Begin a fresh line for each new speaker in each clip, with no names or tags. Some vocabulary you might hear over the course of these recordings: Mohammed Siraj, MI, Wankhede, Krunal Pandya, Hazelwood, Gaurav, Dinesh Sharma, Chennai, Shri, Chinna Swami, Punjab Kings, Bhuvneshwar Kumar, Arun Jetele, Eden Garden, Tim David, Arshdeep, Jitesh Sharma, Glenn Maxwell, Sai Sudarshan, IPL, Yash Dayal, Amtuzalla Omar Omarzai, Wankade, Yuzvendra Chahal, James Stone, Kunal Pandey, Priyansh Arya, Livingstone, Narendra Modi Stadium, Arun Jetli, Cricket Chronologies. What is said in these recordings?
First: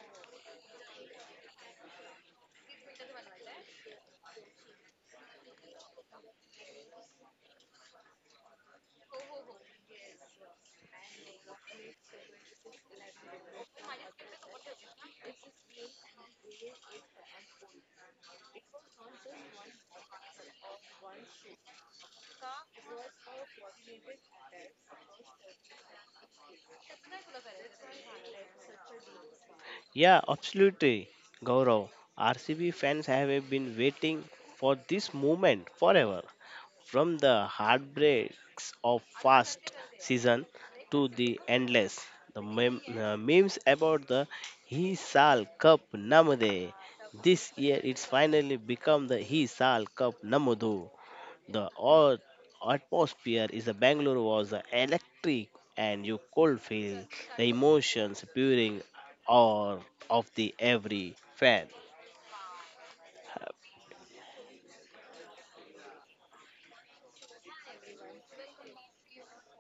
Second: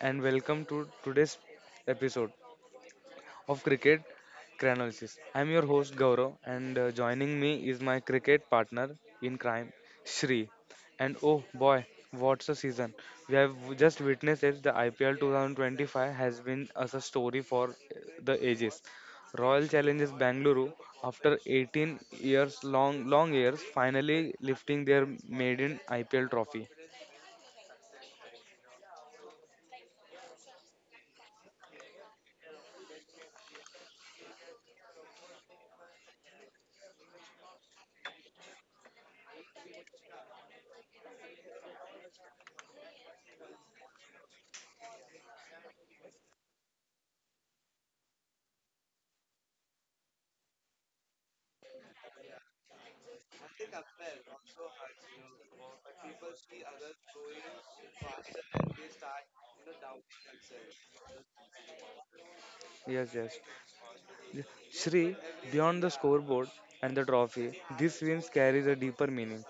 and welcome to today's episode of Cricket Chronologies. I'm your host Gaurav, and joining me is my cricket partner in crime Shri. And oh boy, what's a season. We have just witnessed it. The IPL 2025 has been as a story for the ages. Royal Challengers Bangalore, after 18 years long years, finally lifting their maiden IPL trophy.
Yeah, absolutely, Gaurav. RCB fans have been waiting for this moment forever. From the heartbreaks of first season to the endless, the memes about the Hisal Cup Namade. This year, it's finally become the Hisal Cup Namudu. The atmosphere is the Bangalore was the electric and you could feel the emotions pouring out of the every fan.
Yes, yes. Shri, beyond the scoreboard and the trophy, these wins carries a deeper meaning.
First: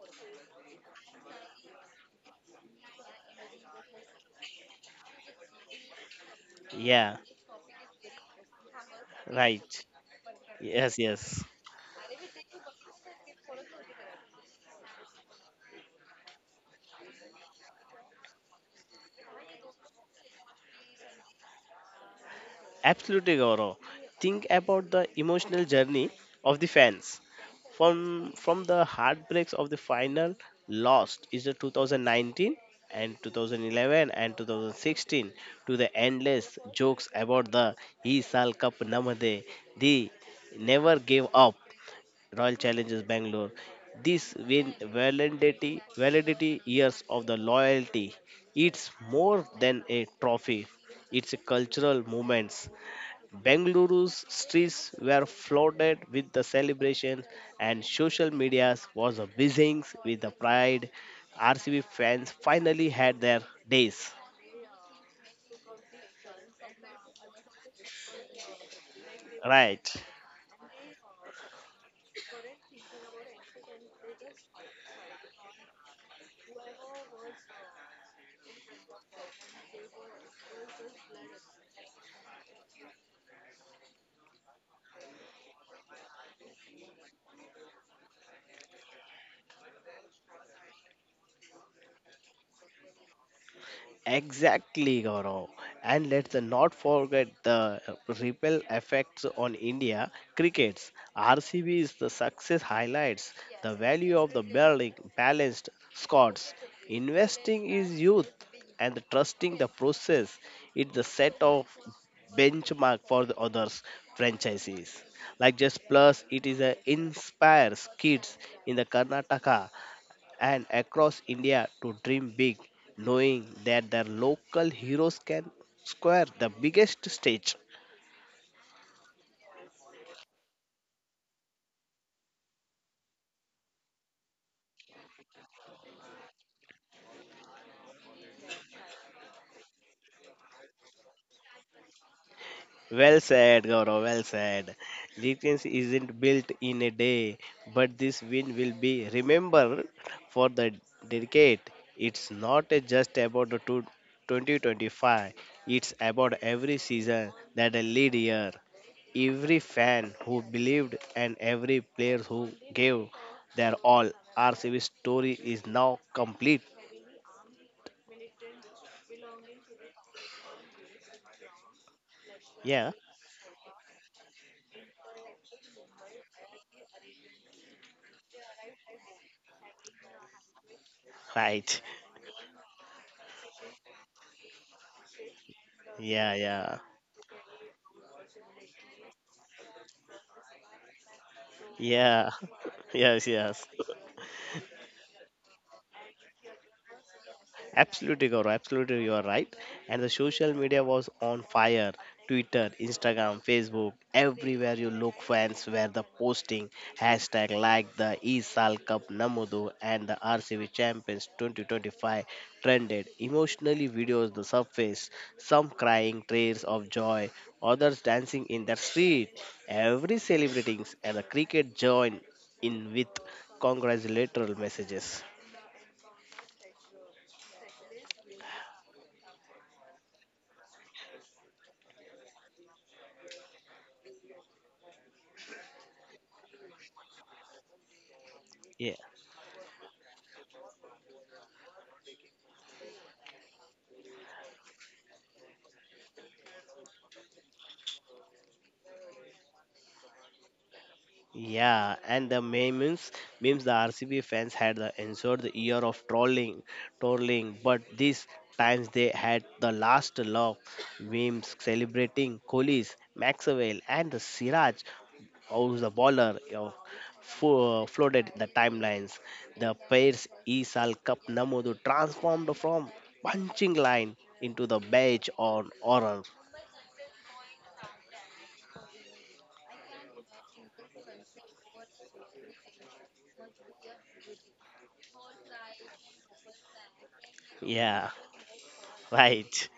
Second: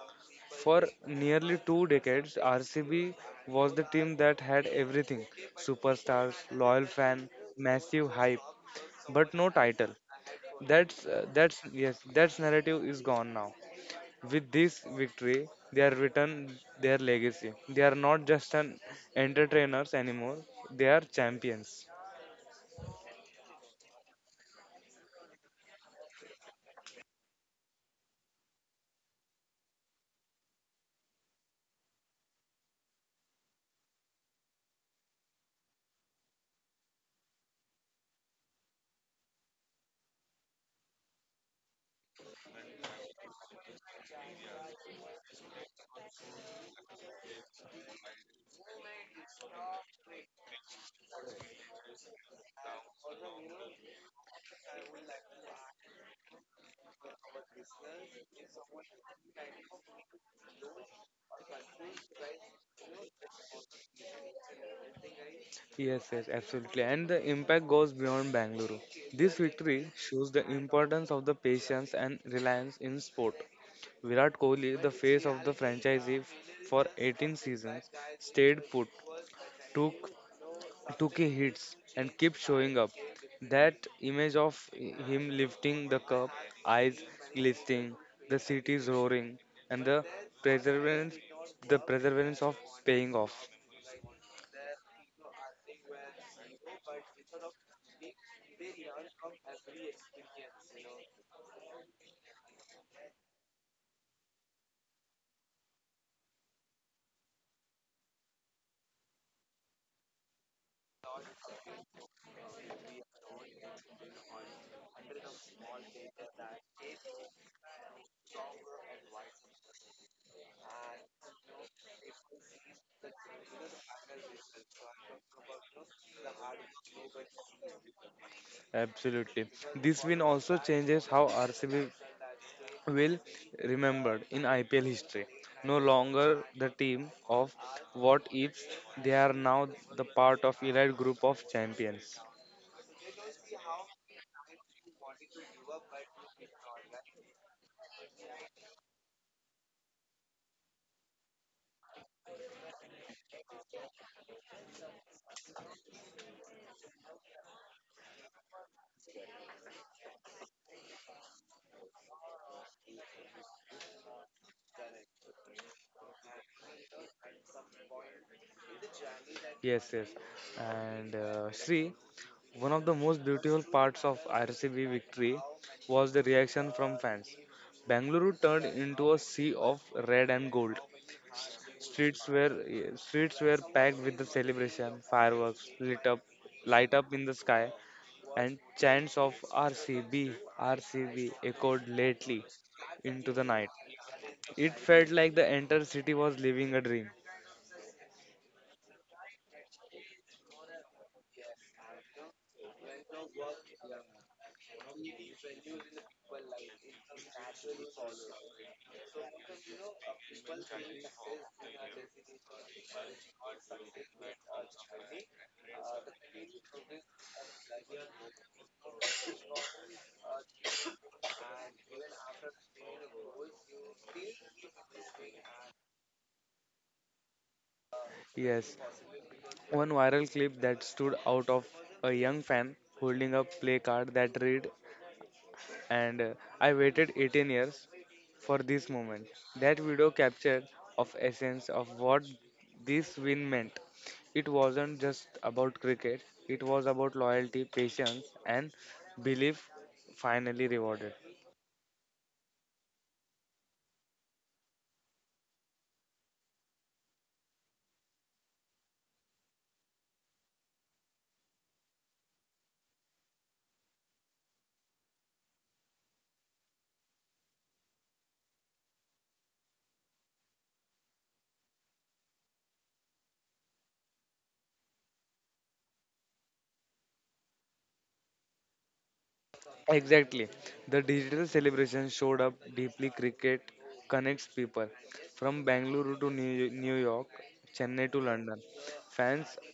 For nearly two decades, RCB was the team that had everything: superstars, loyal
Yeah,
fan, massive hype, but no
right.
title.
Yes,
That's, uh,
yes.
that's, yes, that's narrative is gone now. With this victory, they are written their legacy. They are not just an entertainers anymore, they are champions.
Absolutely, Gaurav. Think about the emotional journey of the fans. From the heartbreaks of the final lost is the 2019 and 2011 and 2016 to the endless jokes about the He Sal Cup Namade, the never gave up Royal Challengers Bangalore. This win validity years of the loyalty. It's more than a trophy. It's a cultural movement Bengaluru's streets were flooded with the celebration, and social media was buzzing with the pride. RCB fans finally had their days.
Yes, yes, absolutely. And the impact goes beyond Bangalore. This victory
Right.
shows the importance of the patience and reliance in sport. Virat Kohli, the face of the franchise for 18 seasons, stayed put, took took his hits, and kept showing up. That image of him lifting the cup, eyes glistening, the cities roaring, and the perseverance, perseverance of paying off.
Exactly, Gaurav. And let's not forget the ripple effects on India crickets. RCB is the success highlights the value of the building balanced squads. Investing is youth and trusting the process. It's the set of benchmark for the others franchises. Like Just Plus, it is a inspires kids in the Karnataka and across India to dream big, knowing that their local heroes can square the biggest stage.
Absolutely. This win also changes how RCB will remembered in IPL history. No longer the team of what ifs, they are now the part of elite group of champions.
Well said, Gaurav. Well said. Latency isn't built in a day, but this win will be remembered for the decade. It's not just about the 2025, it's about every season that a lead year, every fan who believed, and every player who gave their all. RCB story is now complete.
Yes, yes. And Sri, one of
Yeah,
the most beautiful parts of RCB victory was the reaction from fans. Bangalore turned into a sea of red and gold.
right.
Streets were yeah, streets were packed with the celebration, fireworks lit up,
Yeah, yeah,
light up in the sky, and chants of RCB, RCB echoed
yeah,
lately
yes,
into the
yes.
night. It felt like the entire city was living a dream.
Absolutely, Gaurav. Absolutely, you are right. And the social media was on fire. Twitter, Instagram, Facebook, everywhere you look, fans were the posting hashtag like the ESAL Cup Namudu and the RCB Champions 2025 trended. Emotionally, videos the surface, some crying tears of joy, others dancing in the street, every celebrating and the cricket joined in with congratulatory messages.
Yes, one viral clip that stood out of a young fan holding a play card that read and I waited 18 years for this moment. That video captured of essence of what this win meant. It wasn't just about cricket. It was about loyalty, patience, and belief finally rewarded.
Yeah, and the memes, memes the RCB fans had the ensured the year of trolling, but this times they had the last laugh. Memes celebrating Kohli's, Maxwell, and the Siraj, who's the baller, flooded the timelines. The pair's Isal Cup Namodu transformed from punching line into the badge on honor.
Exactly. The digital celebration showed up deeply cricket connects people from Bangalore to New York,
Yeah,
Chennai to London. Fans
right,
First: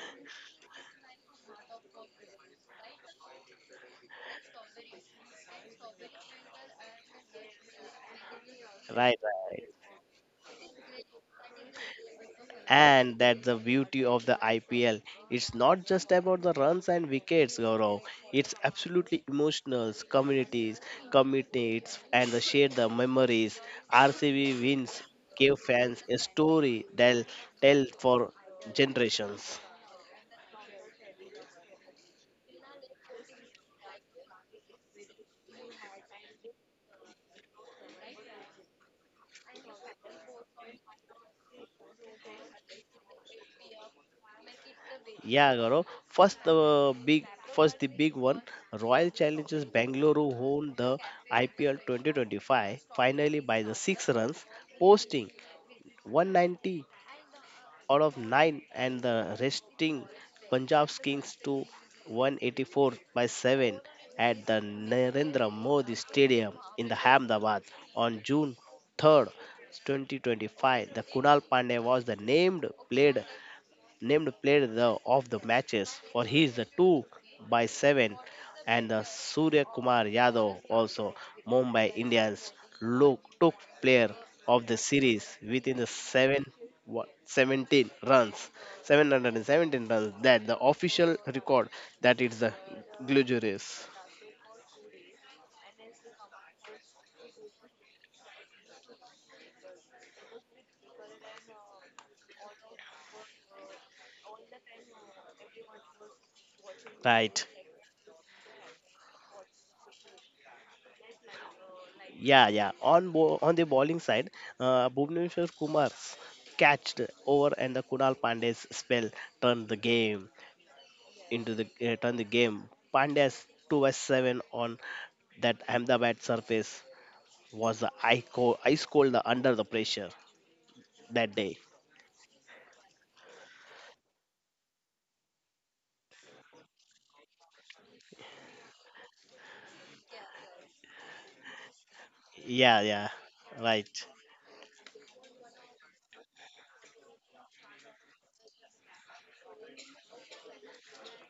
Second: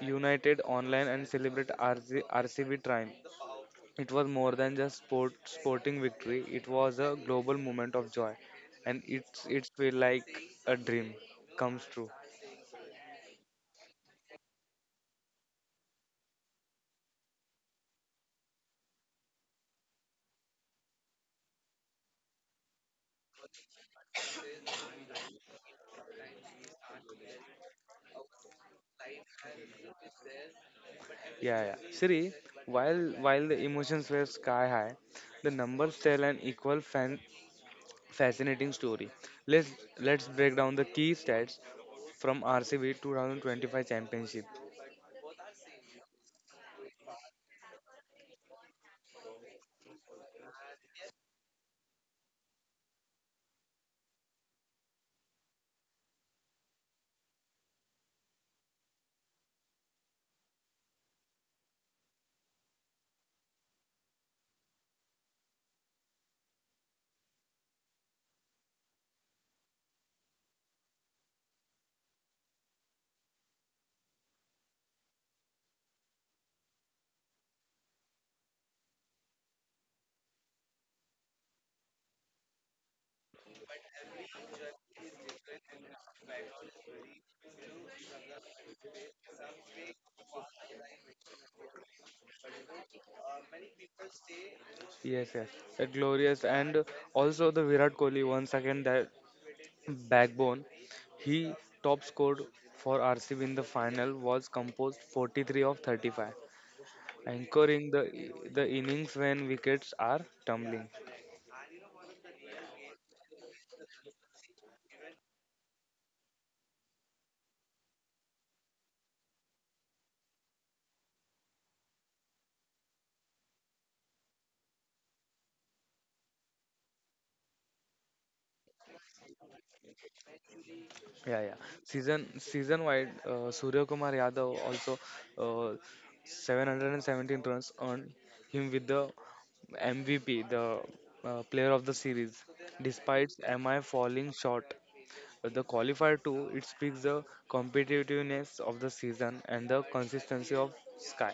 united online and celebrate R C B triumph. It was more than just sport, sporting victory, it was a global moment of joy. And
right, right.
it's feel like a dream comes true.
And that's the beauty of the IPL. It's not just about the runs and wickets, Gaurav. It's absolutely emotional, communities, committees, and the share the memories. RCB wins gave fans a story they'll tell for generations.
Yeah, yeah. Siri, while the emotions were sky high, the numbers tell an fascinating story. Let's let's break down the key stats from RCB 2025 championship.
Yeah, Gaurav. First the big one. Royal Challengers Bangalore won the IPL 2025 finally by the six runs, posting 190 out of 9 and the resting Punjab Kings to 184 by 7 at the Narendra Modi Stadium in the Ahmedabad on June 3rd, 2025. The Kunal Pandey was the named player of the matches for he is the 2 by 7 and the Surya Kumar Yadav also Mumbai Indians took player of the series within the 17 runs 717 runs that the official record that is the glorious
Yes, yes, that glorious, and also the Virat Kohli once again that backbone. He top scored for RCB in the final was composed 43 of 35,
right
anchoring the innings when wickets are tumbling.
yeah yeah on the bowling side Bhuvneshwar Kumar's catched over and the Kunal Pandey's spell turned the game into the return the game. Pandya's 2/7 on that Ahmedabad surface was the ice cold under the pressure that
Yeah, yeah.
day.
Season wide, Surya Kumar Yadav also uh, 717 runs earned him with the MVP, the player of the series,
Yeah, yeah,
despite MI
right.
falling short the qualifier too. It speaks the competitiveness of the season and the consistency of Sky.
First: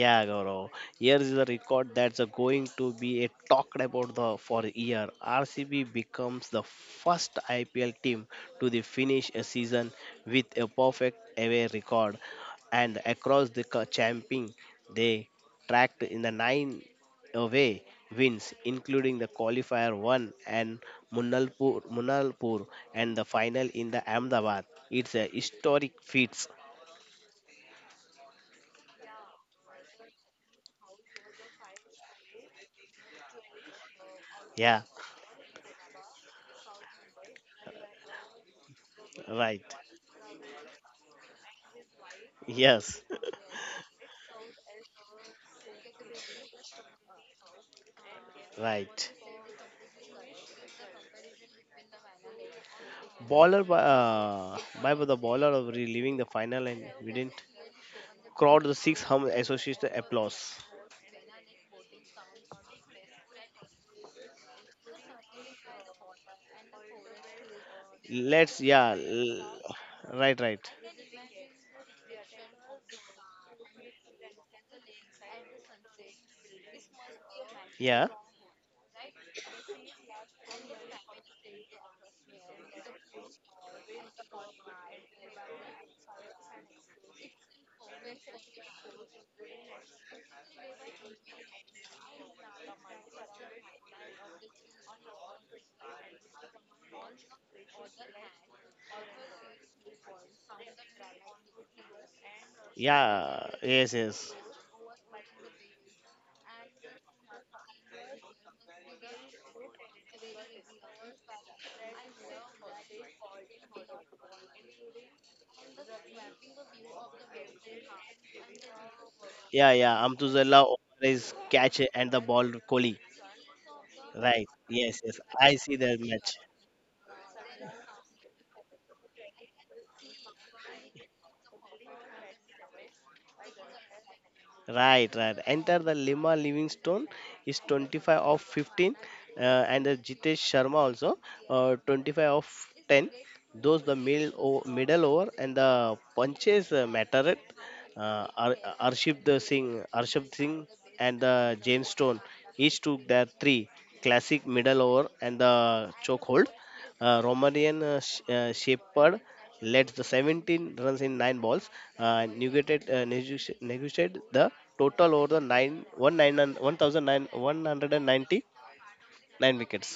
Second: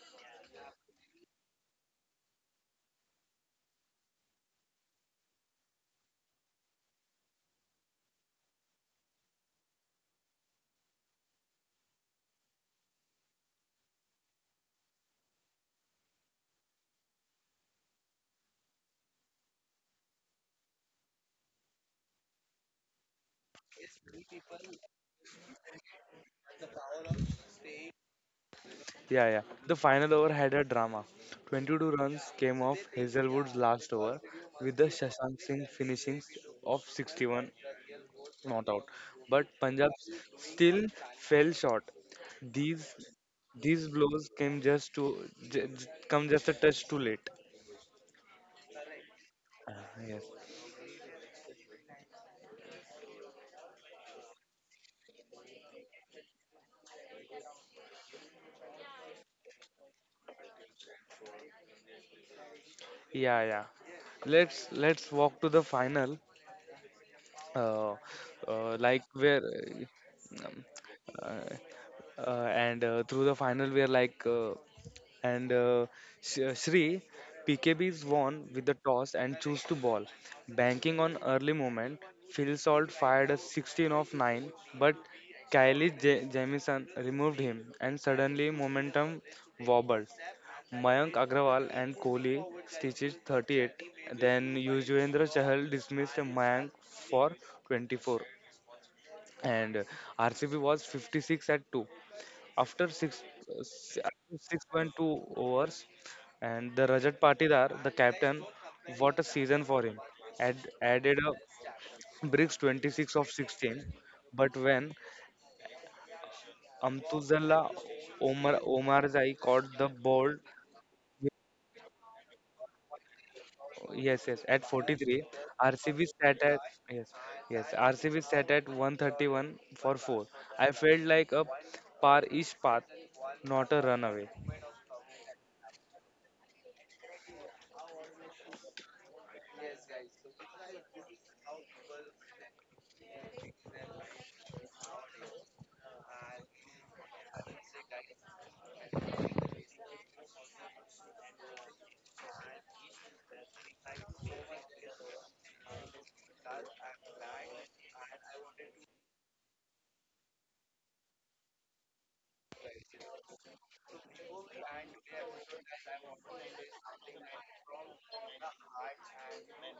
Yeah, Gaurav. Here is the record that's a going to be a talked about the for a year. RCB becomes the first IPL team to the finish a season with a perfect away record, and champion, they tracked in the nine away wins, including the qualifier one and Munalpur, and the final in the Ahmedabad. It's a historic feat.
Yeah, yeah. The final over had a drama. 22 runs came off Hazelwood's last over, with
Yeah,
the Shashank Singh finishing of 61 not out. But
right.
Punjab still fell short. These
Yes,
these blows came just to j- j- come just a touch too late.
right.
Ah, Yes.
Bowler by the bowler of reliving the final and we didn't crowd the six hum associates the applause.
Yeah, yeah. Let's walk to the final. Uh,
Let's yeah,
like where
l- right right
uh, and through the final we are like and Sh- Shri, PKB
yeah
is won with the toss and choose to ball. Banking on early moment, Phil Salt fired a 16 of 9, but Jamison removed him and suddenly momentum wobbled. Mayank Agrawal and Kohli stitches 38. Then Yuzvendra Chahal dismissed Mayank for 24. And RCB was 56 at 2. After six,
yeah
uh,
yes
s-
yes
after 6.2 overs, and the Rajat Patidar, the captain, what a season for him. Added a bricks 26 of 16, but when Amtuzalla Omar Omarzai
yeah
caught the
yeah
ball,
Amtuzalla is catch and the ball Kohli
yes,
right
yes, at
yes yes
43,
I see
RCB
that
sat
match
at yes, yes, RCB sat at 131 for four. I felt like a par-ish path, not a runaway.
Right, right. Enter the Lima Livingstone is 25 of 15, and the Jitesh Sharma also 25 of 10. Those the middle over and the punches mattered. Arship Singh, and the James Stone each took their three classic middle over and the chokehold. Hold. Romanian Shepherd led the 17 runs in 9 balls. Uh, negotiated, uh, negotiated the total over the nine one nine one thousand nine one hundred and ninety nine wickets.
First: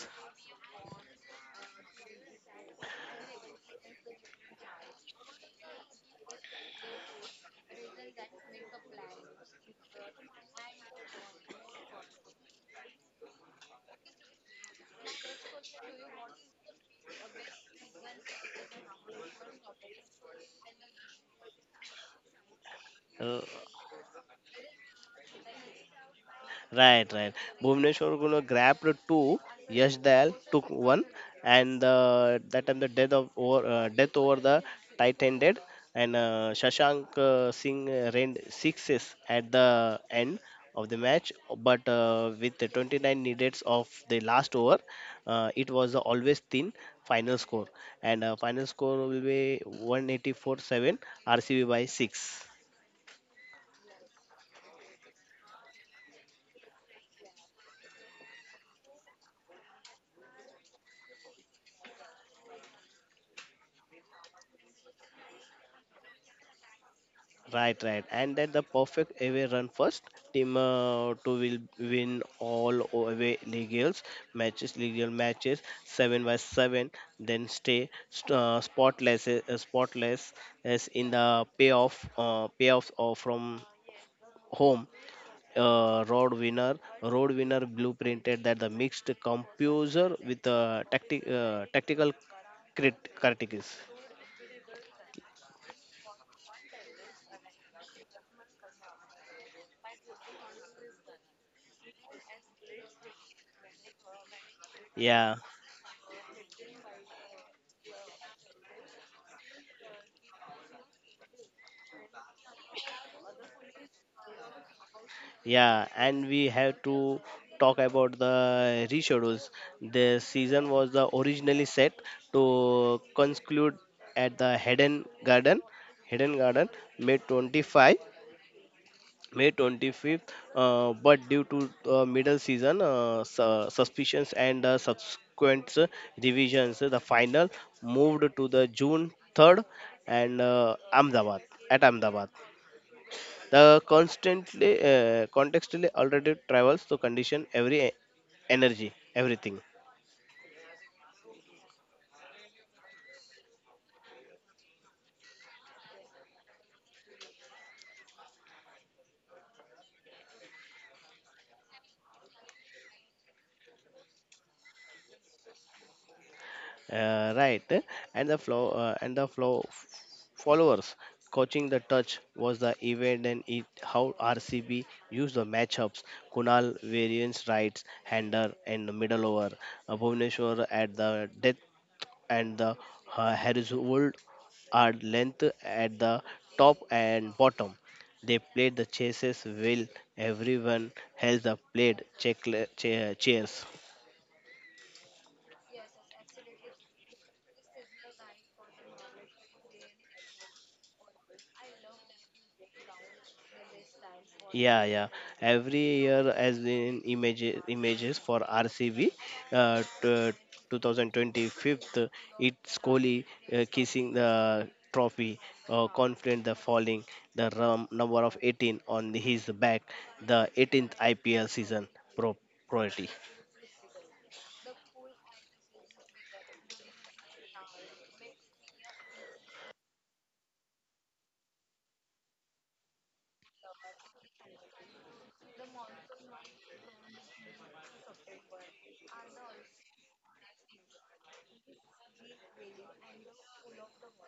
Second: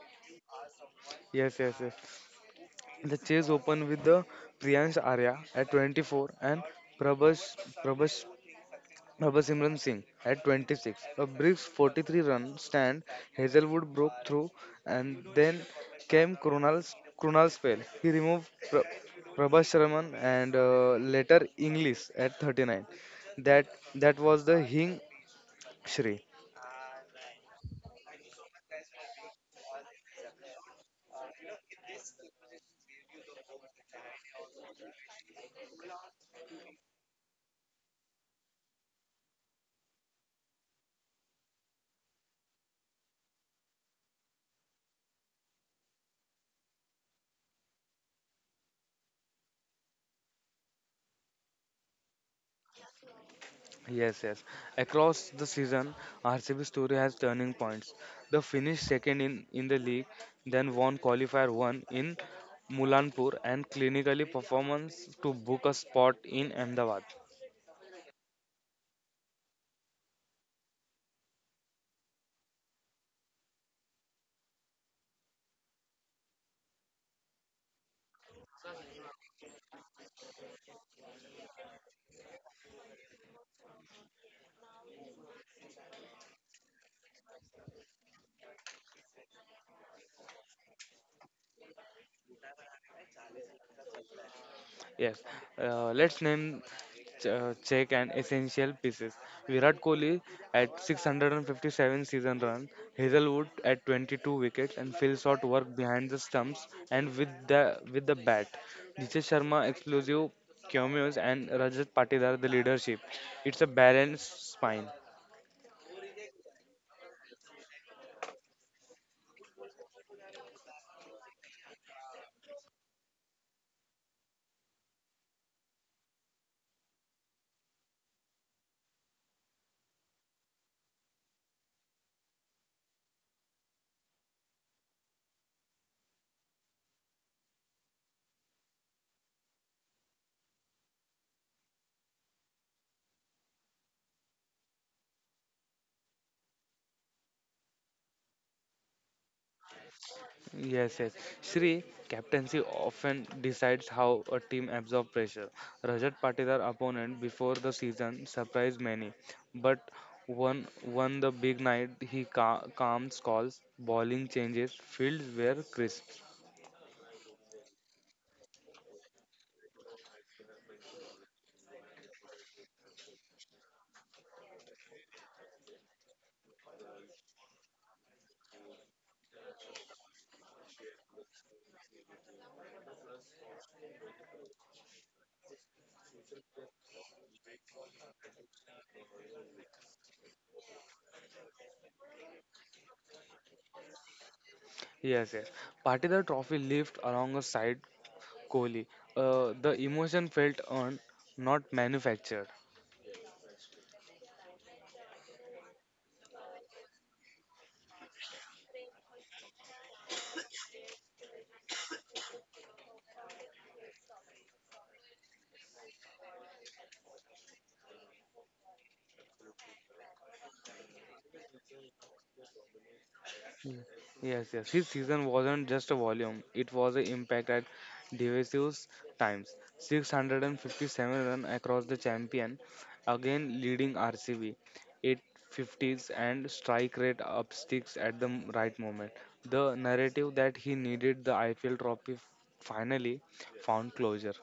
Yes, yes, yes. The chase opened with the Priyansh Arya at 24 and Prabhas, Prabhas, Prabhas Simran Singh at 26. A brief 43 run stand, Hazelwood broke through, and then came Krunal's spell. He removed Prabhas Sharman and later English at 39.
Uh,
That, that was the Hing, Shri.
Right, right. Bhuvneshwar Gula grabbed two, Yash Dayal took one, and that time the death over the tight ended, and Shashank Singh reigned sixes at the end of the match, but with the 29 needed of the last over, it was always thin final score, and final score will be 184-7 RCB by six.
Yes, yes. Across the season, RCB story has turning points. They finished second in the league, then won qualifier one in Mulanpur and clinically performance to book a spot in Ahmedabad.
Right, right, and that the perfect away run first team to will win all away legals matches, legal matches seven by seven. Then stay spotless as in the payoffs or from home. Uh, road winner, road winner blueprinted that the mixed composer with tactical critics.
Yes, let's name check and essential pieces. Virat Kohli at 657 season run, Hazelwood at 22 wickets, and Phil Shot
Yeah.
work behind the stumps and with the bat. Dinesh Sharma explosive cameos and Rajat Patidar the leadership. It's a balanced spine.
Yeah, and we have to talk about the reshudules. The season was the originally set to conclude at the Hidden Garden, May 25, May 25th. But due to middle season suspicions and subsequent revisions, the final moved to the June 3rd and Ahmedabad. The constantly contextually alternative travels to condition energy, everything.
Yes, yes. Sri, captaincy often decides how a team absorbs pressure. Rajat Patidar opponent before the season surprised many, but won the big night. He calms calls, bowling changes, fields were crisp.
Right, and the flow and the followers coaching the touch was the event and it how RCB used the matchups. Kunal variance rights hander and middle over. Bhuvaneshwar at the death and the horizontal are length at the top and bottom. They played the chasses well. Everyone held the played check, chairs.
Yes, yes. Patidar trophy lived alongside Kohli. The emotion felt earned, not manufactured.
Yeah, yeah. Every year, as in images for RCB, uh, t- 2025, it's Kohli kissing the trophy, confident the falling, the rum number of 18 on his back, the 18th IPL season pro priority.
Mm. Yes, yes. His season wasn't just a volume, it was an impact at divisive times. 657 runs across the champion, again leading RCB. 850s and strike rate up sticks at the right moment. The narrative that he needed the IPL trophy finally found closure.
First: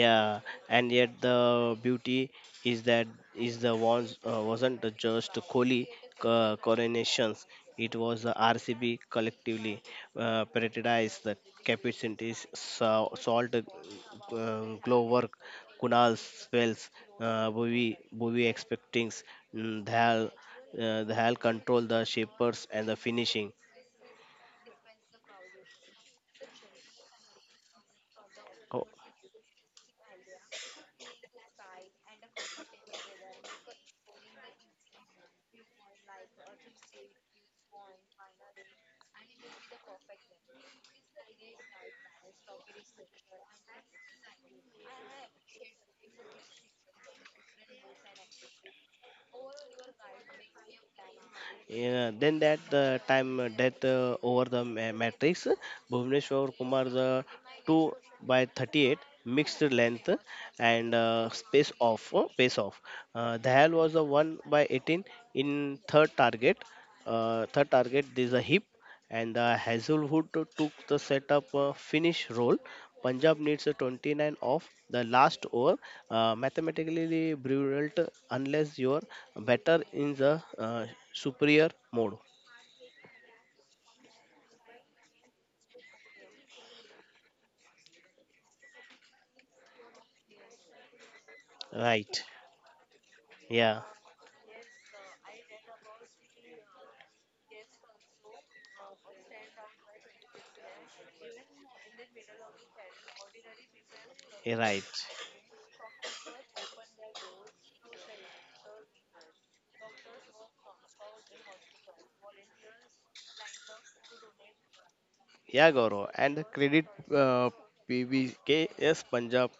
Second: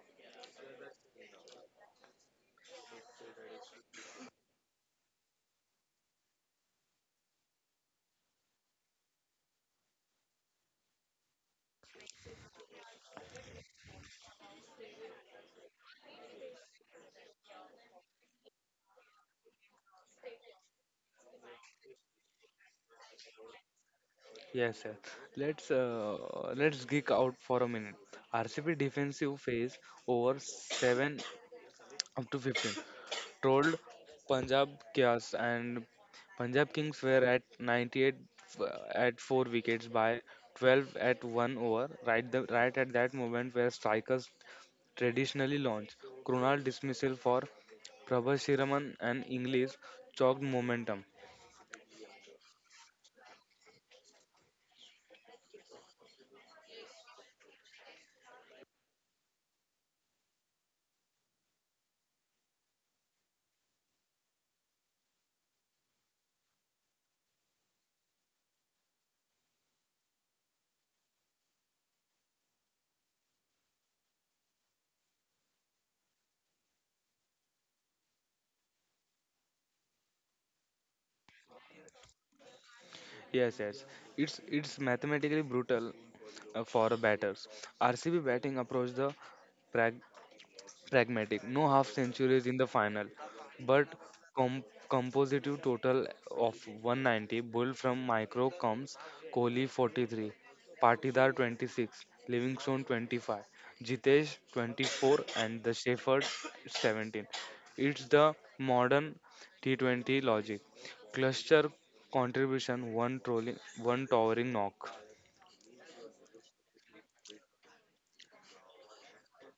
Yeah, and yet the beauty is that is the ones wasn't just Kohli coronations. It was the RCB collectively paradise, the capacities, so, salt, glow work, Kunal spells, Bhuvi expectings, mm, Dhal, Dhal control the shapers and the finishing.
Yes, yes. Let's uh, let's geek out for a minute. RCB defensive phase over seven up to 15 trolled Punjab chaos, and Punjab Kings were at 98 f- at 4 wickets by 12 at 1 over, right at that moment where strikers traditionally launch. Krunal dismissal for Prabhasiraman and English chalked momentum.
Yeah, then that time death over the matrix, Bhuvneshwar Kumar the 2 by 38 mixed length and space off pace off. Dayal was the 1 by 18 in third target. This is a hip and Hazelwood took the setup finish role. Punjab needs a 29 off the last over. Mathematically brilliant unless you're better in the superior mode.
Yes, yes, it's mathematically brutal for batters. RCB batting approached the pragmatic, no half
Right.
centuries in the final,
Yeah.
but com- compositive total of 190, Bull from micro comes Kohli 43, Patidar 26, Livingstone 25, Jitesh
Yeah, Right.
24, and the Shepherd 17. It's the modern T20 logic. Cluster contribution, one trolling, one towering knock.
Yeah, Gaurav. And credit uh, PBK, yes, Punjab.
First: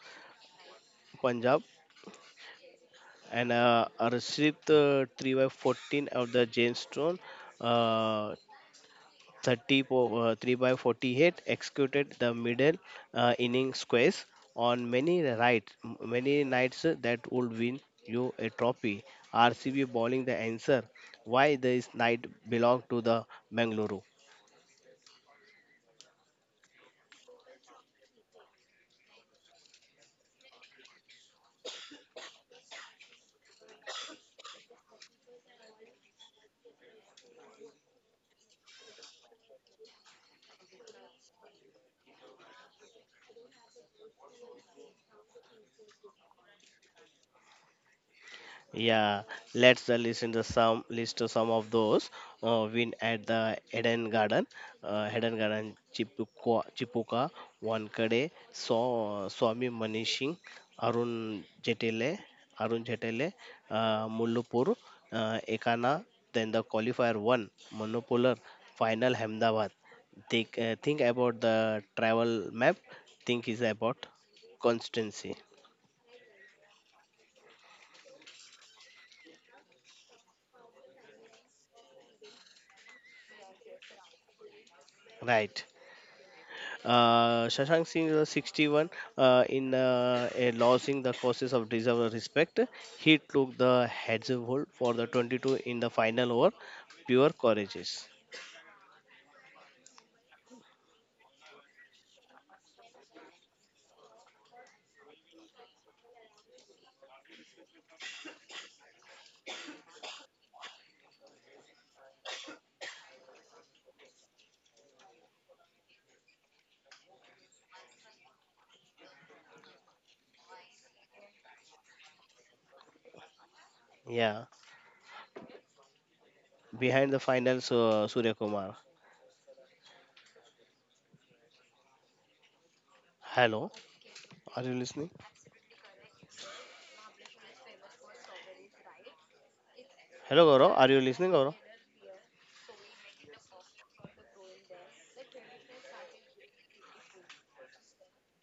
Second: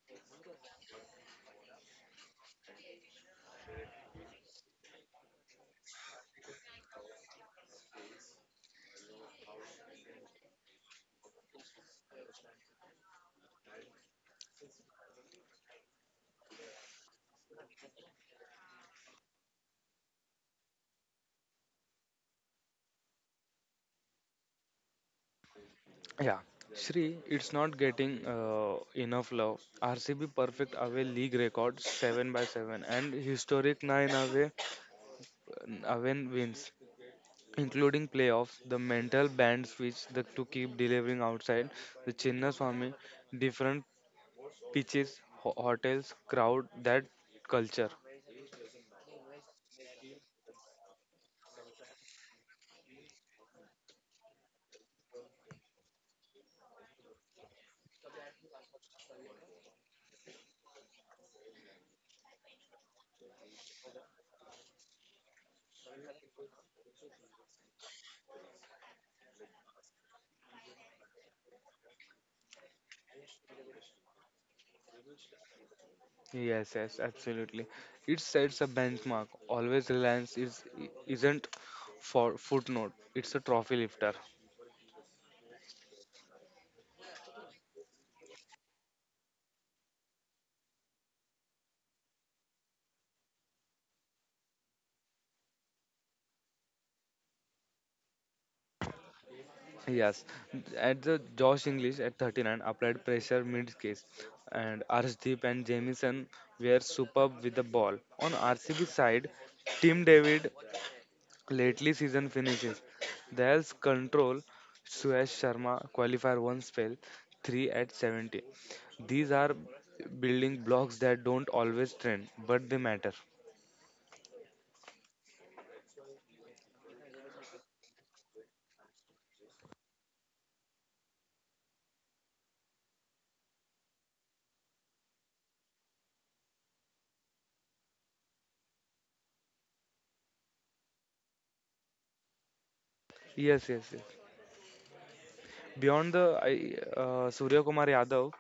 Punjab. And Arshit 3 by 14 of the James Stone. Uh, 30 po- uh, 3 by 48 executed the middle inning squares on many right many nights that would win you a trophy rcb bowling the answer why this night belonged to the bengaluru
Yeah, Sri, it's not getting enough love. RCB perfect away league record 7 by 7 and historic 9 away wins, including playoffs. The mental band switch to keep delivering outside the Chinna Swami, different pitches, hotels, crowd, that culture.
Yeah, let's list to some of those. Win at the Eden Garden Chipuka, Chipuka Wankade, Swami Manishing, Arun Jetele, Arun Jetele, Mullupur, Ekana. Then the qualifier one, Monopolar final Ahmedabad. Think about the travel map. Think is about constancy,
Yes, yes, absolutely. It sets a benchmark. Always Reliance is isn't for footnote. It's a trophy lifter.
right? Shashank Singh 61 in a losing the causes of deserved respect. He took the heads hold for the 22 in the final over. Pure courageous.
Yes, at the Josh English at 39 applied pressure mid case, and Arshdeep and Jamison were superb with the ball. On RCB side, Tim David lately season finishes. There's control. Suyash Sharma qualifier one spell, three at 70. These are building blocks that don't always trend, but they matter.
Yeah. Behind the final, Surya Kumar. Hello. Are you listening? Hello, Gaurav. Are you listening, Gaurav?
Yes, yes, yes. Beyond the I- Surya Kumar Yadav,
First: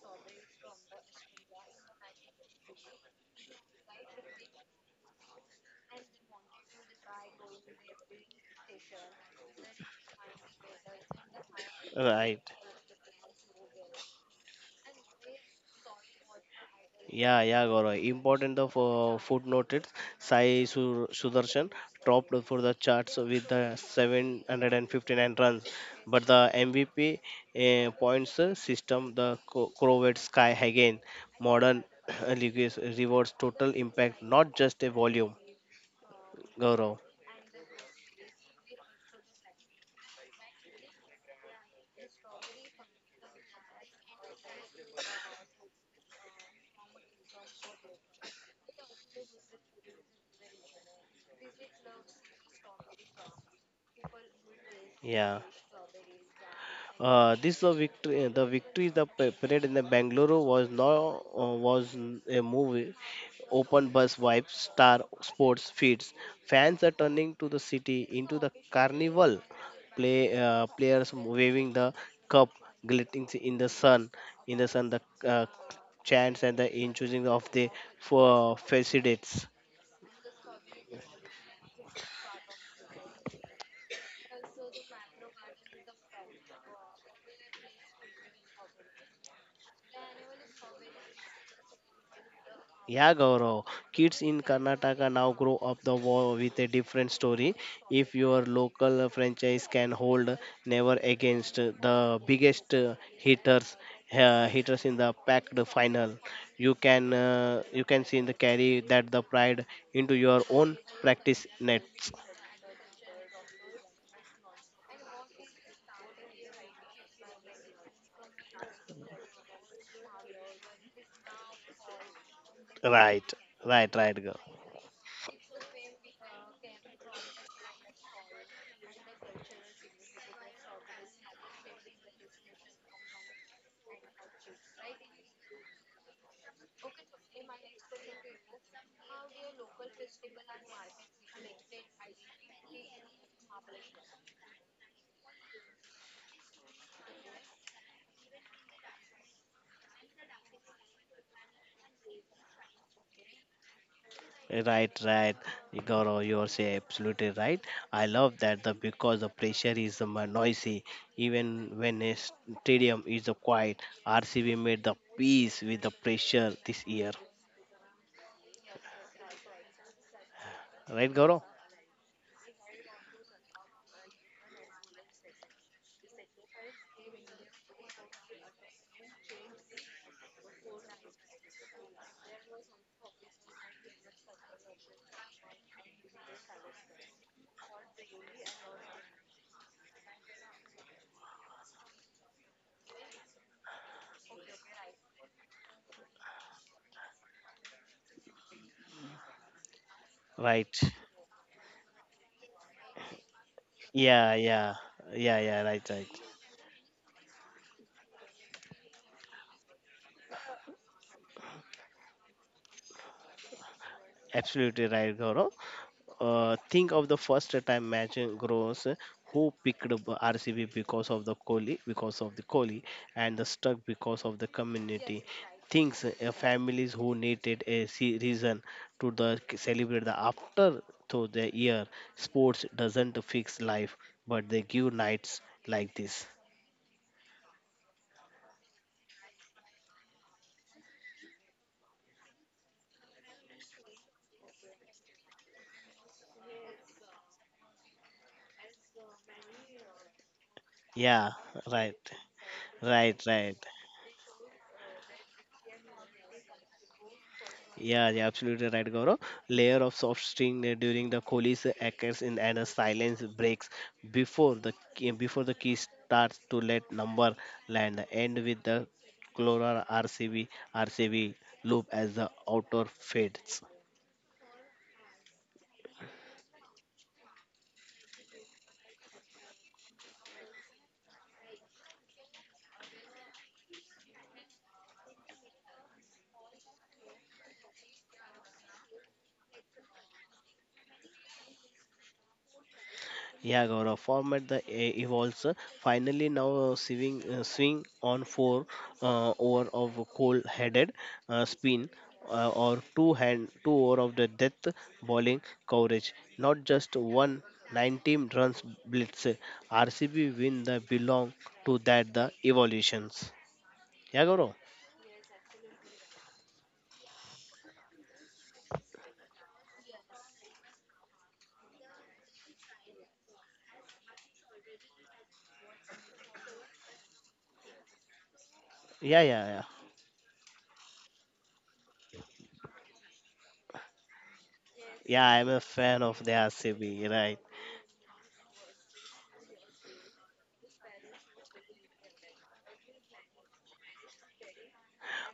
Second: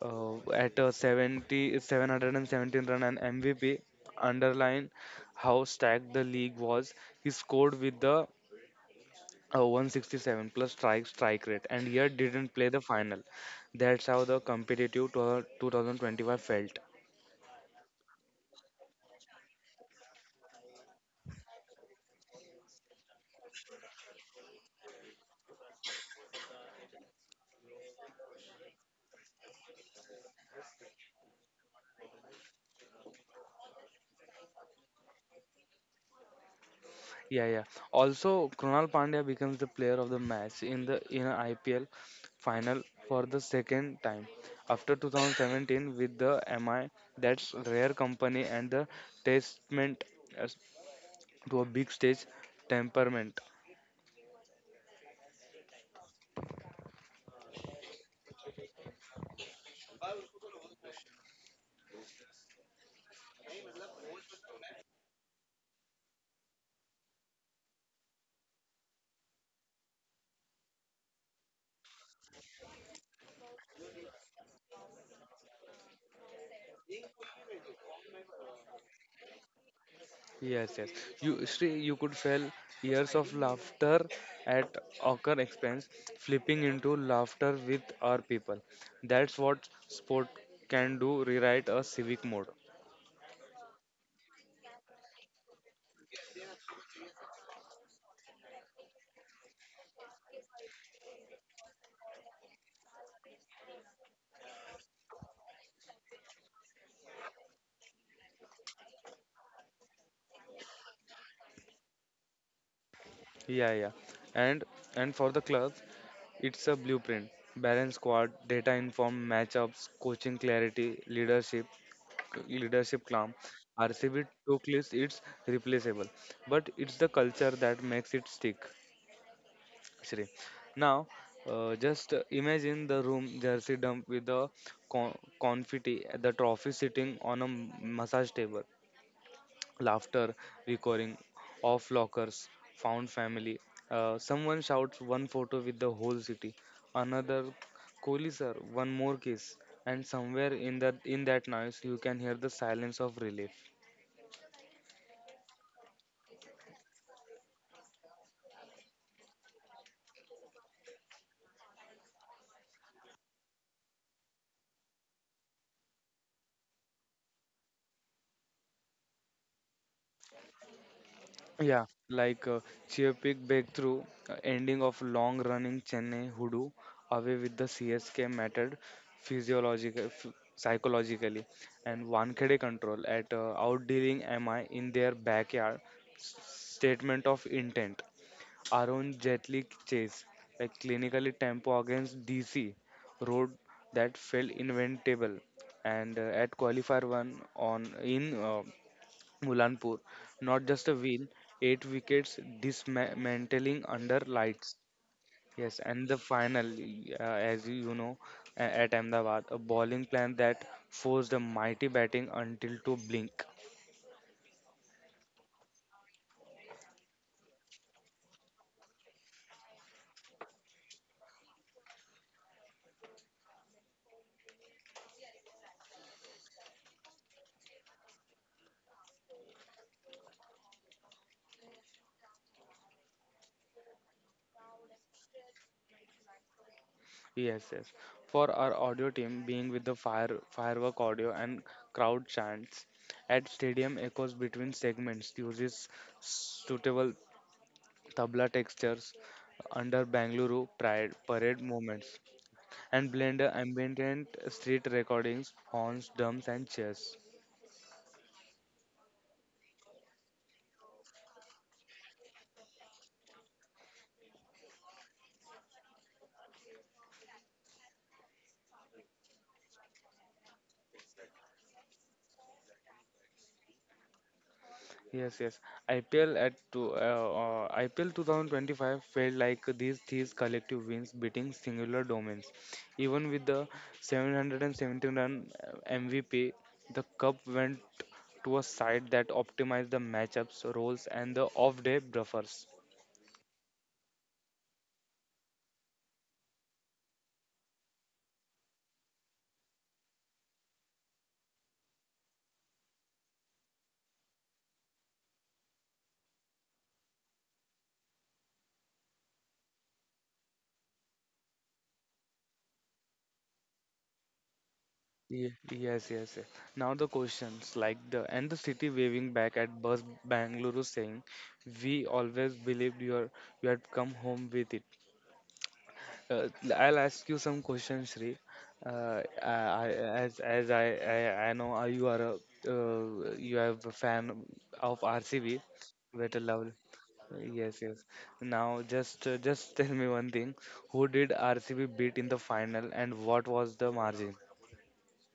717 run and MVP underline how stacked the league was. He scored with the 167 plus strike rate and yet
Right.
didn't play the final. That's how the competitive to 2025 felt.
Yeah, yeah, Gaurav. Important of footnoted Sudarshan topped for the charts with the 759 runs, but the MVP points system, Corvette Sky again, modern leagues rewards total impact, not just a volume. Gaurav.
Yeah, yeah. Also, Krunal Pandya becomes the player of the match in the in a IPL final for the second time after 2017 with the MI. That's rare company and the testament uh, to a big stage temperament.
Yeah. This the victory. Eh, The victory the parade in the Bangalore was not was n- a movie. Open bus vibes, star sports feeds. Fans are turning to the city into the carnival. Players waving the cup, glittering in the sun. In the sun, the uh, chants and the in choosing of the for facades.
Yes, yes. you Sri, you could feel years of laughter at our expense flipping into laughter with our people. That's what sport can do: rewrite a civic mode.
Yeah, Gaurav. Kids in Karnataka now grow up the war with a different story. If your local franchise can hold never against the biggest hitters in the packed final, you can see in the carry that the pride into your own practice nets.
Yeah, yeah. and and for the club it's a blueprint: balance squad, data informed matchups, coaching clarity, leadership calm.
Right, right, right,
RCB took list it's replaceable, but it's the culture that makes it stick actually. Now, just imagine the room jersey dump with the confetti, the trophy sitting on a massage table, laughter recurring, off lockers, found family. Someone shouts, "One photo with the whole city," another, "Kohli sir, one more kiss," and somewhere in that noise you can hear the silence of relief.
Right, right, Gaurav, you are say absolutely right. I love that the because the pressure is noisy, even when a stadium is quiet. RCB made the peace with the pressure this year, right, Gaurav?
Yeah, like Chiapik breakthrough, ending of long running Chennai hoodoo, away with the CSK mattered physiological, f- psychologically, and Wankhede control at outdealing MI in their backyard. Statement of intent. Arun Jetli chase, like clinically tempo against DC, road that felt inventable, and at qualifier one on in. Mulanpur, not
Right.
just a win, eight wickets dismantling under
Yeah,
lights.
yeah, yeah, yeah.
Yes,
Right,
and
right.
the final, as you know, at Ahmedabad, a bowling plan that forced a mighty batting until to blink.
Absolutely right, Gaurav. Think of the first time match gross who picked up RCB because of the Kohli because of the Kohli and the stuck because of the community things, families who needed a reason to the celebrate the after to the year. Sports doesn't fix life, but they give nights like this.
Yes, yes. For our audio team, being with the fire firework audio and crowd chants at stadium echoes between segments uses suitable tabla textures under Bangalore pride
Yeah.
parade
Right.
moments. And
Right,
blend
right.
ambient street recordings, horns, drums, and cheers.
Yeah, yeah, absolutely right, Gaurav. Layer of soft string during the Kohli's occurs in, and a silence breaks before the key starts to let number land. End with the Clora RCB RCB loop as the outer fades.
Yes, yes. IPL 2025 felt like these collective wins beating singular domains. Even with the 717 run MVP, the cup went to a side that optimized the matchups, roles, and the off-day buffers.
Yeah, Gaurav, format evolves. Finally, now swing on four over of cold-headed spin, or two hand two over of the death bowling coverage. Not just one 19 runs blitz. RCB win the belong to that the evolutions. Yeah, Gaurav.
Yes, yes, yes. Now the questions like the and the city waving back at bus Bangalore saying, "We always believed you are you had come home with it." Uh, I'll ask you some questions, Sri.
Yeah, yeah, yeah.
As I I know you are a you have a fan of
Yeah, I'm a
RCB.
fan of the
Better love.
RCB. Right.
Yes, yes. Now just tell me one thing. Who did RCB beat in the final and what was the margin?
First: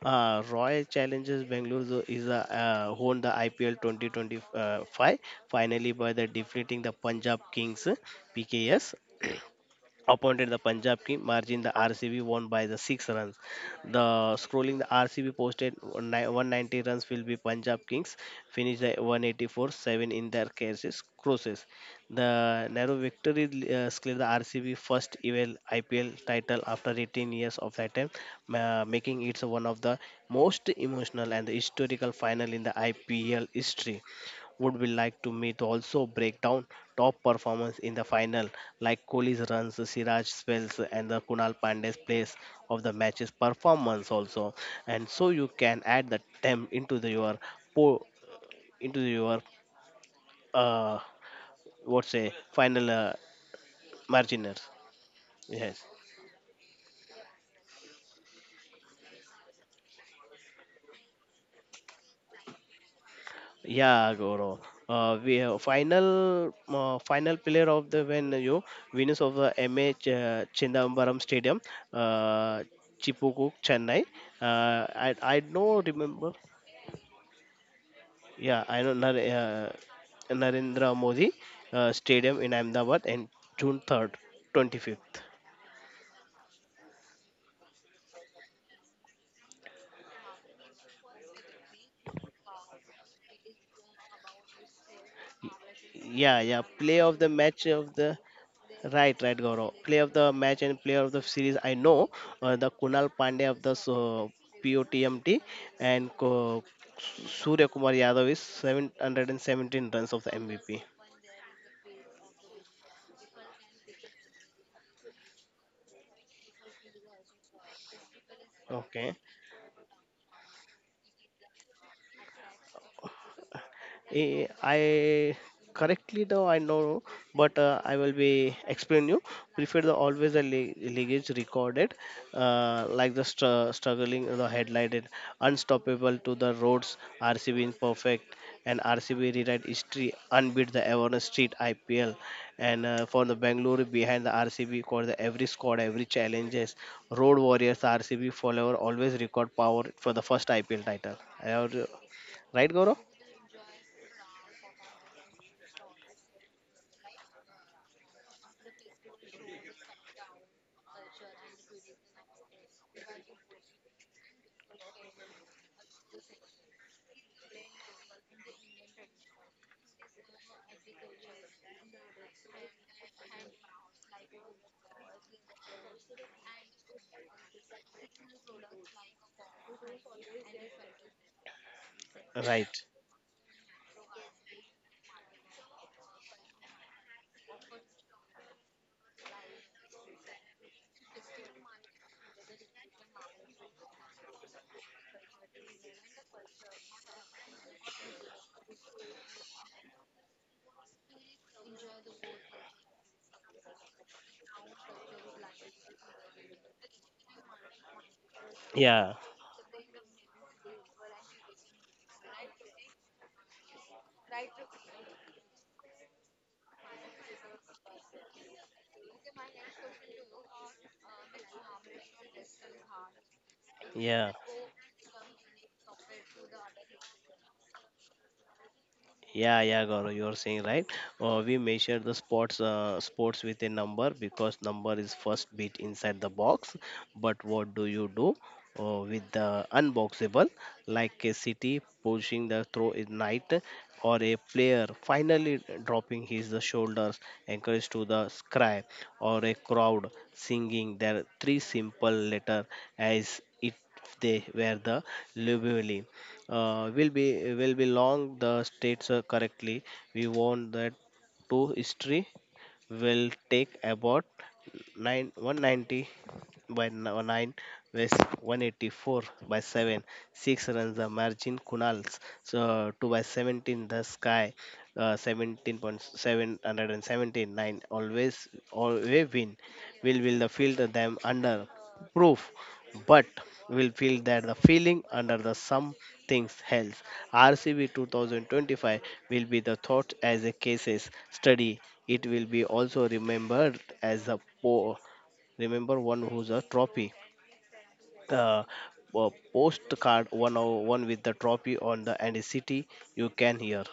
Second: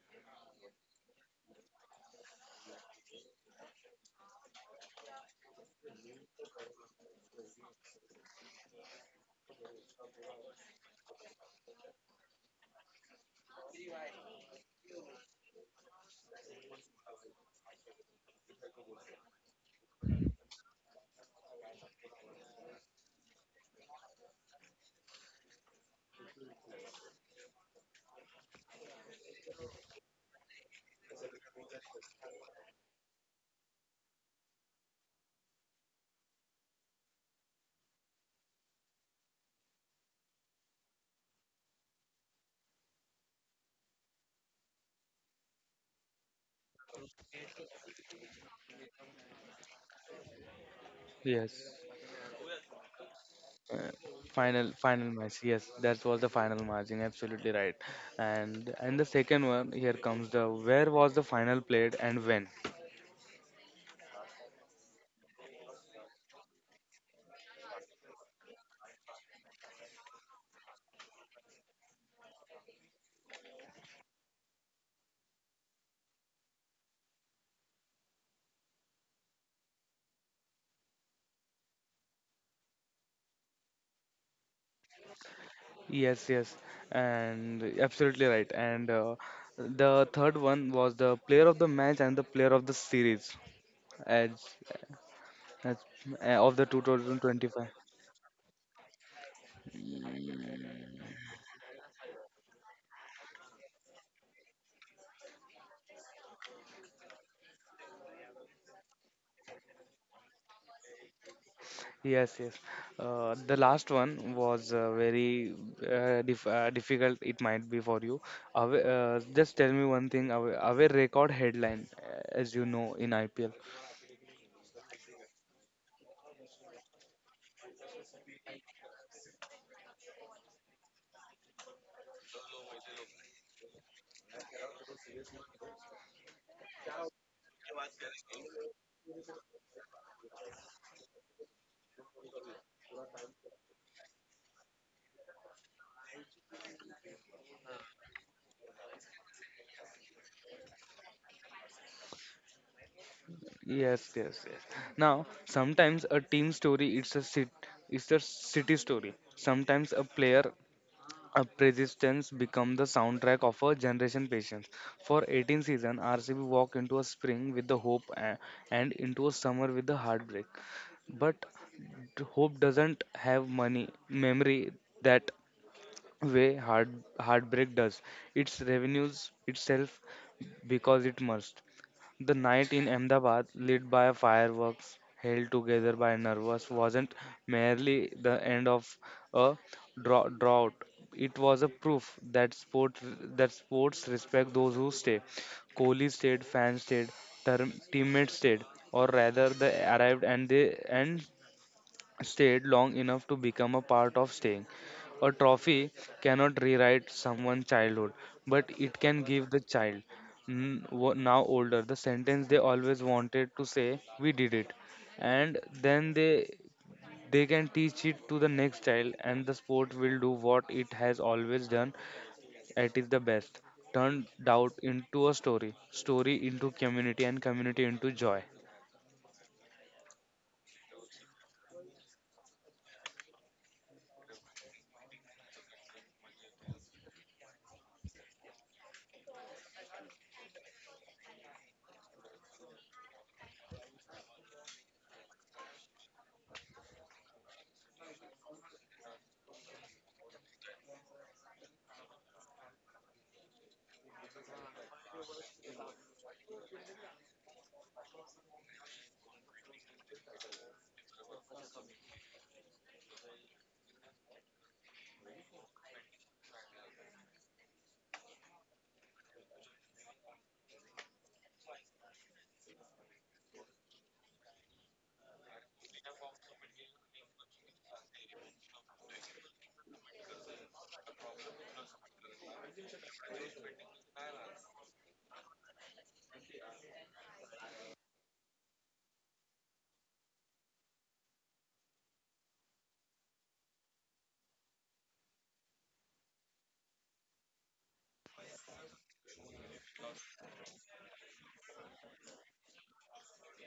Royal challenges Bangalore is a, won the IPL 2025 finally by the defeating the Punjab Kings, PKS appointed the Punjab team. Margin the RCB won by the six runs. The scrolling the RCB posted 190 runs, will be Punjab Kings finished the 184-7 in their cases crosses. The narrow victory secured the RCB first ever IPL title after 18 years of that time, making it one of the most emotional and historical final in the IPL history. Would we like to meet also break down top performance in the final, like Kohli's runs, Siraj spells and the Kunal Pandey's plays of the match's performance also, and so you can add the temp into the your po into your uh
Yes.
what say final
Uh,
marginer.
final match, yes,
Yes.
that was the final margin, absolutely right. And the second one, here comes the where was the final played and when?
Yeah, Gaurav. We have final final player of the when you winners of the Chindambaram Stadium, uh, Chipuku, Chennai. I don't remember. Yeah, I know Narendra Modi Stadium in Ahmedabad and June 3rd, 25th.
Yes, yes, and absolutely right. And the third one was the player of the match and the player of the series, as, as
Yeah,
of
yeah.
the
Play of the match
2025.
of the. Right, right, Gaurav. Player of the match and player of the series, I know the Kunal Pandey of the so, POTMT, and Surya Kumar Yadav is 717 runs of the MVP.
Yes, yes. The last one was very difficult, it might be for you. Away,
Okay.
just tell me one thing, away record headline, as you know, in IPL.
Eh, I correctly though I know, but I will be explain you. Prefer the always the lineage recorded, like the struggling the headlighted, unstoppable to the roads. RCB imperfect, and RCB rewrite history unbeat the awareness street IPL, and for the Bangalore behind the RCB for the every squad every challenges road warriors RCB follower always record power for the first IPL title. I already- Right, Goro?
Yes, yes, yes. Now, sometimes a team story, it's a city story. Sometimes a player, a persistence become the soundtrack of a generation patience. For 18 season, RCB walk into a spring with the hope, and into a summer with the heartbreak. But hope doesn't have money memory, that way heartbreak does, its revenues itself because it must. The night
Right.
in Ahmedabad lit by fireworks, held together by nervous, wasn't merely the end of a drought. It was a proof that sports respect those who stay. Kohli stayed, fans stayed, teammates stayed, or rather they arrived and they and stayed long enough to become a part of staying. A trophy cannot rewrite someone's childhood, but it
Yeah,
can give the child, now older, the sentence they always wanted to say, "We did it." And then they can teach it to the next child, and the sport will do what it has always done at its the best:
yeah,
turn doubt into a story, into community, and community into joy.
yeah, yeah, Gaurav, you're saying right. We measure the sports, sports with a number because number is first bit inside the box. But what do you do with the unboxable, like a city pushing the throw in night, or a player finally dropping his shoulders, encouraged to the sky, or a crowd singing their three simple letter as it they were the lively. Will be will belong the states, correctly we want that to history will take about 9 190 by 9 west 184 by 7. 6 runs the margin kunals so 2 by 17 the sky, 17.717 always always win will the field them under proof, but will feel that the feeling under the sum things health. RCB 2025 will be the thought as a cases study. It will be also remembered as a remember one who's a trophy. The postcard one oh one with the trophy on the, and a city you can hear.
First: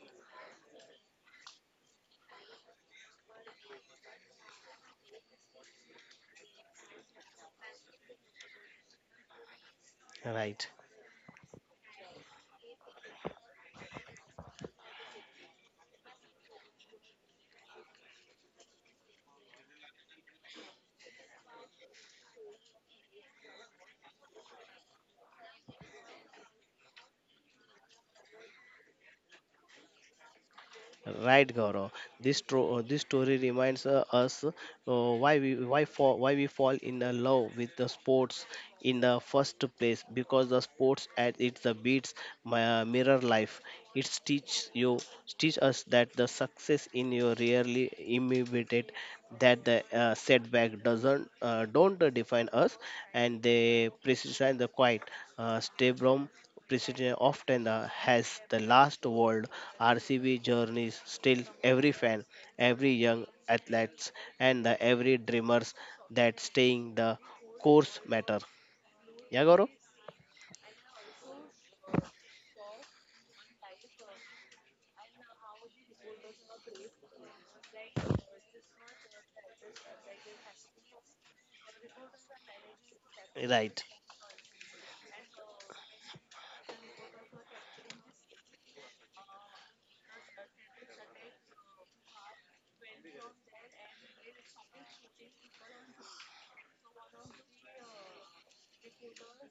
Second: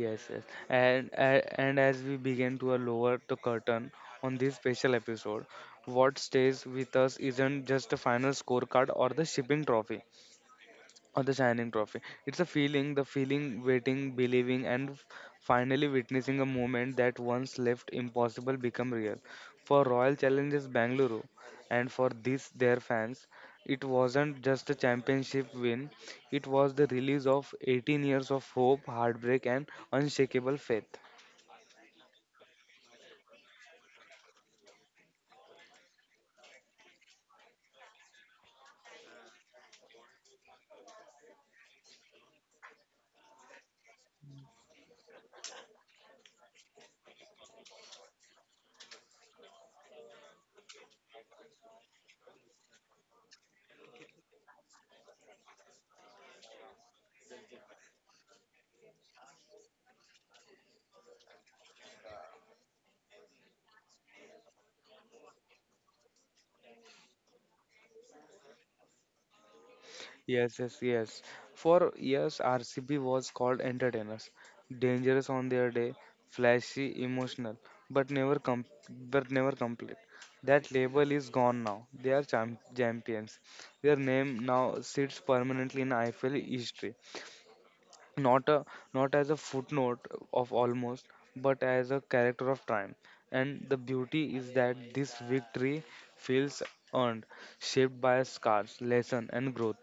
Yes, yes. And as we begin to lower the curtain on this special episode, what stays with us isn't just the final scorecard or the
Right.
shining trophy. It's a feeling, the feeling, waiting, believing, and finally witnessing a moment that once left impossible become real. For Royal Challengers Bangalore and for this their fans, it wasn't just a championship win. It was the release of 18 years of hope, heartbreak, and unshakable faith.
Right, Gaurav. This this story reminds us why we fall in love with the sports in the first place, because the sports at its the beats mirror life. It teaches you teach us that the success in your rarely immediate, that the setback doesn't don't define us, and they precise the quiet stay president often has the last word. RCB journeys still every fan, every young athletes, and the every dreamers that staying the course matter. Yeah, Gaurav?
Yes, yes, yes. For years, RCB was called entertainers, dangerous on their day, flashy, emotional, but never com- but never complete. That label is gone now. They are champions. Their
Right.
name now sits permanently in IPL history, not a not as a footnote of almost, but as a character of time. And the beauty is that this victory feels earned, shaped by scars, lesson, and growth.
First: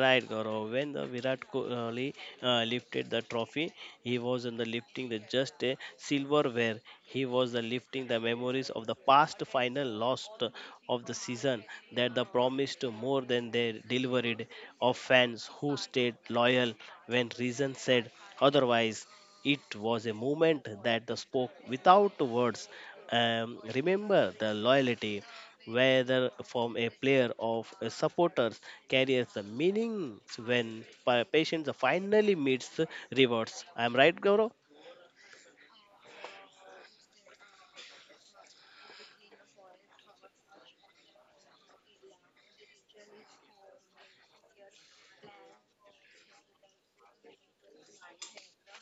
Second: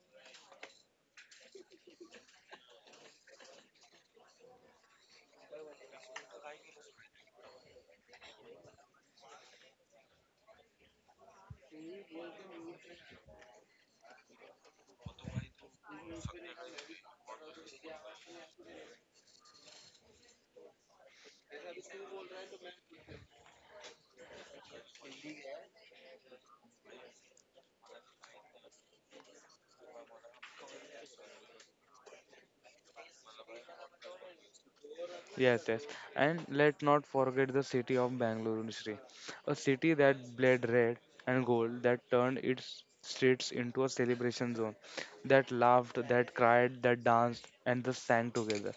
Right, Gaurav. When the Virat Kohli lifted the trophy, he was on the lifting the just a silverware. He was the lifting the memories of the past final lost of the season that the promised more than they delivered, of fans who stayed loyal when reason said otherwise. It was a moment that the spoke without words. Remember the loyalty whether from a player or a supporters carries the meanings when patients finally meets the rewards. I'm right, Gaurav?
Yes, yes. And let not forget the city of Bangalore, Nishri. A city that bled red and gold, that turned its streets into a celebration zone, that laughed, that cried, that danced, and that sang together.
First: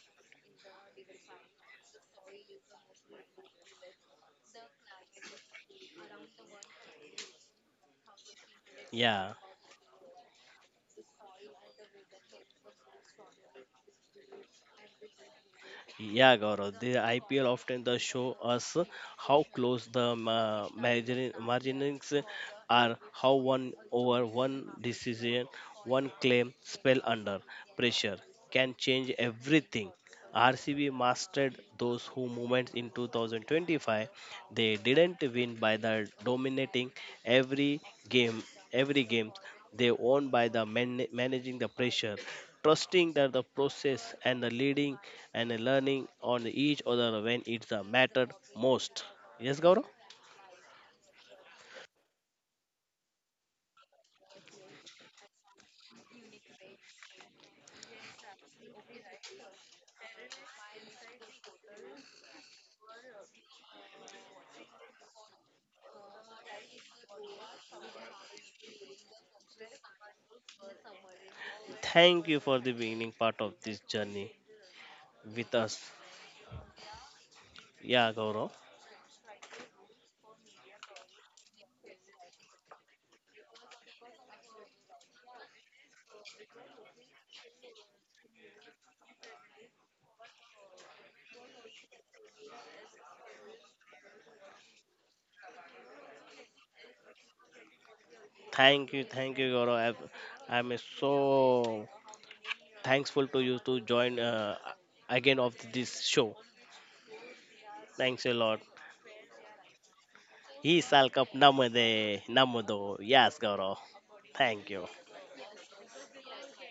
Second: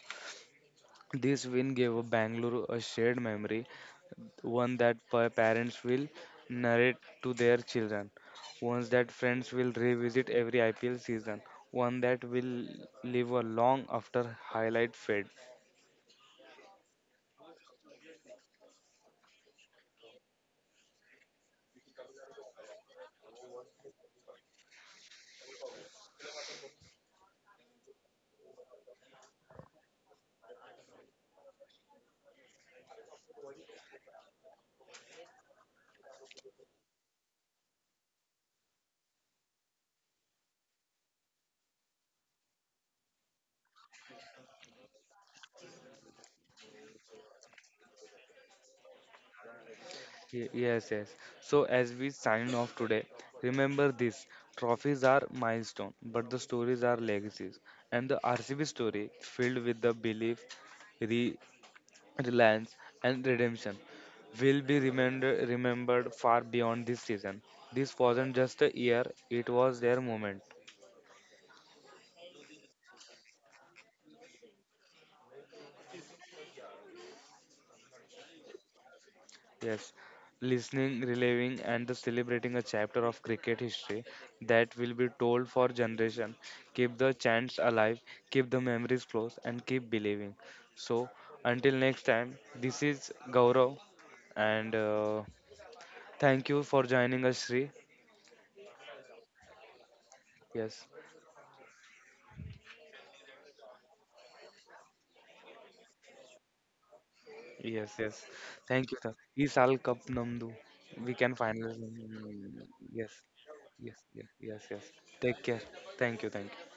This win gave a Bangalore a shared memory, one that parents will narrate to their children, one that
Yeah.
friends will revisit every IPL season, one that will live a long after highlight fade.
Yeah, Gaurav. The IPL often does show us how close the margins are, how one over one decision, one claim spell under pressure can change everything. RCB mastered those who moments in 2025. They didn't win by the dominating every game, every game. They won by the managing the pressure, trusting that the process and the leading and the learning on each other when it's the matter most. Yes, Gaurav?
Yes, yes. So as we sign off today, remember this: trophies are milestone, but the stories are legacies. And the RCB story, filled with the belief, re- reliance, and redemption, will be remembered far beyond this season. This wasn't just a year; it was their moment.
Thank you for the beginning part of this journey with us. Yeah, Gaurav.
Yes, listening, reliving, and the celebrating a chapter of cricket history that will be told for generation. Keep the chants alive, keep the memories close, and keep believing. So, until next time, this is Gaurav, and thank you for joining us, Sri.
Thank you, Gaurav. I'm
Yes,
so thankful to you to join again of this show.
yes, yes.
Thanks a lot.
Thank you, sir. Is all Cup Namdu.
He
We
salkap
can finally.
namade namudo.
Yes,
Yes, Gaurav.
yes, yes, yes,
Thank
yes.
you.
Take care. Thank you, thank you.